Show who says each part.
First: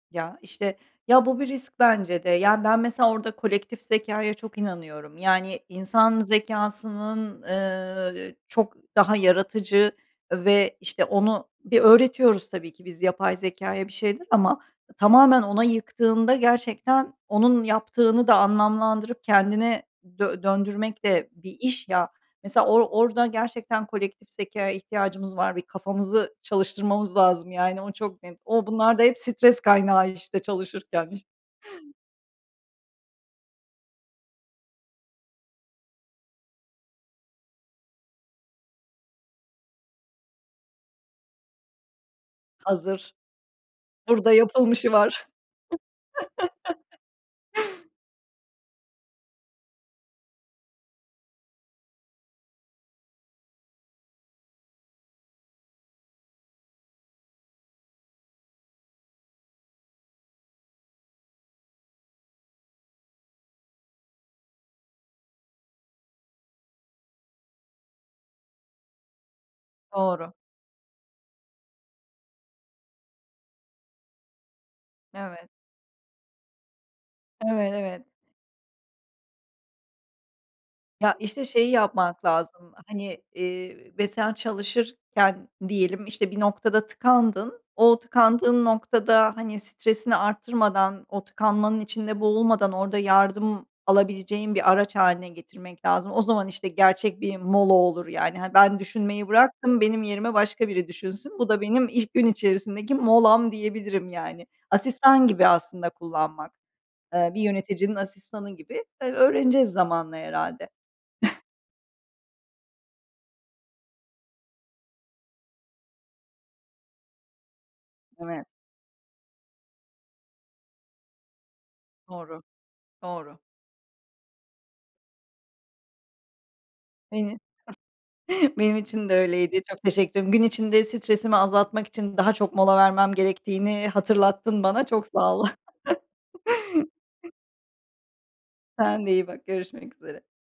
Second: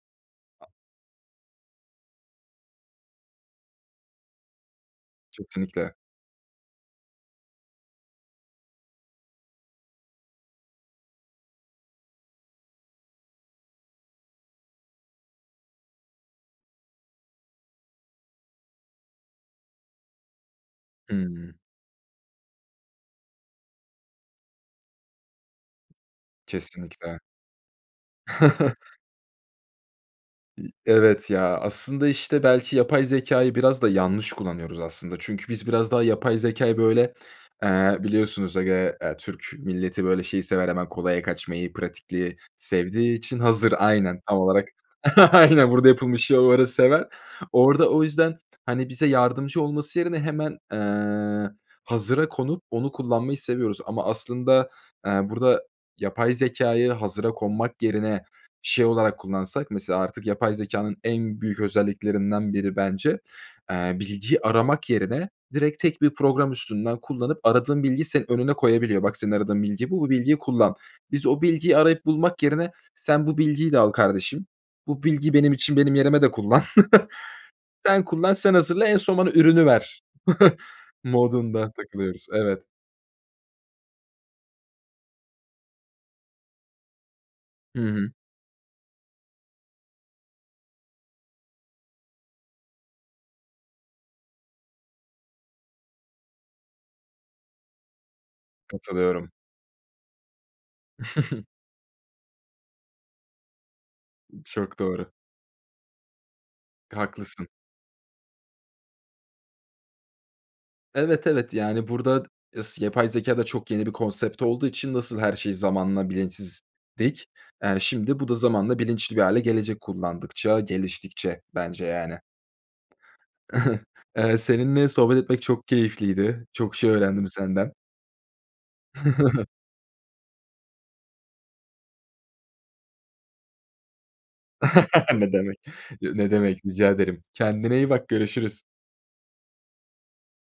Speaker 1: Ya, işte Ya, bu bir risk bence de. Yani, ben mesela orada kolektif zekâya çok inanıyorum. Yani,
Speaker 2: Kesinlikle.
Speaker 1: insan zekâsının, eee, çok daha yaratıcı ve, işte, onu bir öğretiyoruz tabii ki biz yapay zekâya bir şeyler ama tamamen ona yıktığında gerçekten onun yaptığını da anlamlandırıp kendine dö döndürmek de bir
Speaker 2: Hımm.
Speaker 1: iş, ya. Mesela or orada gerçekten kolektif zekâya ihtiyacımız var. Bir kafamızı çalıştırmamız
Speaker 2: Kesinlikle.
Speaker 1: lazım, yani, o çok net. O bunlar da hep stres kaynağı işte
Speaker 2: İ
Speaker 1: çalışırken iş
Speaker 2: evet, ya, aslında, işte, belki yapay zekâyı biraz da yanlış kullanıyoruz aslında. Çünkü biz biraz daha yapay zekâyı böyle, eee, biliyorsunuz ege eee, ya Türk milleti böyle şeyi sever, hemen kolaya kaçmayı, pratikliği sevdiği
Speaker 1: Hazır.
Speaker 2: için hazır Aynen,
Speaker 1: Burada
Speaker 2: tam olarak
Speaker 1: yapılmışı var.
Speaker 2: Aynen burada yapılmış. [unintelligible] Orada o yüzden, hani, bize yardımcı olması yerine hemen, eee, hazıra konup onu kullanmayı seviyoruz ama aslında, eee, burada yapay zekâyı hazıra konmak yerine şey olarak kullansak mesela artık yapay zekânın en büyük özelliklerinden biri bence, eee, bilgiyi aramak yerine direkt tek bir program üstünden kullanıp aradığın bilgiyi senin önüne koyabiliyor. "Bak, senin aradığın bilgi bu. Bu
Speaker 1: Doğru.
Speaker 2: bilgiyi kullan." Biz o bilgiyi arayıp bulmak yerine, "Sen bu bilgiyi de al kardeşim. Bu bilgi
Speaker 1: Evet.
Speaker 2: benim için, benim yerime de kullan.
Speaker 1: Evet, evet.
Speaker 2: Sen kullan, sen hazırla, en son bana ürünü ver."
Speaker 1: Ya, işte,
Speaker 2: modunda
Speaker 1: şeyi yapmak
Speaker 2: takılıyoruz. Evet.
Speaker 1: lazım, hani, eee, ve sen çalışırken diyelim, işte, bir noktada tıkandın,
Speaker 2: Hı
Speaker 1: o
Speaker 2: hı.
Speaker 1: tıkandığın noktada, hani, stresini arttırmadan, o tıkanmanın içinde boğulmadan orada yardım alabileceğin bir araç hâline getirmek lazım. O zaman, işte, gerçek bir mola olur, yani. Hani, ben düşünmeyi
Speaker 2: Katılıyorum.
Speaker 1: bıraktım, benim yerime başka biri düşünsün. Bu da benim ilk gün içerisindeki molam diyebilirim, yani.
Speaker 2: Çok doğru.
Speaker 1: Asistan gibi aslında kullanmak. Eee, bir
Speaker 2: Haklısın.
Speaker 1: yöneticinin asistanı gibi. Eee, öğreneceğiz zamanla herhâlde.
Speaker 2: Evet, evet, yani, burada s yapay zekâ da çok yeni bir konsept olduğu için nasıl her şey zamanla bilinçsizdik. Eee, şimdi bu da
Speaker 1: [unintelligible]
Speaker 2: zamanla bilinçli bir hâle gelecek kullandıkça, geliştikçe bence yani.
Speaker 1: Doğru, doğru.
Speaker 2: Eee, seninle sohbet etmek çok keyifliydi. Çok şey öğrendim
Speaker 1: [unintelligible]
Speaker 2: senden.
Speaker 1: Benim için de öyleydi. Çok teşekkür ediyorum. Gün içinde stresimi azaltmak için daha çok mola vermem gerektiğini hatırlattın bana. Çok
Speaker 2: Ne
Speaker 1: sağ ol.
Speaker 2: demek. Ne demek, rica ederim. Kendine iyi bak görüşürüz.
Speaker 1: Sen de iyi bak, görüşmek üzere.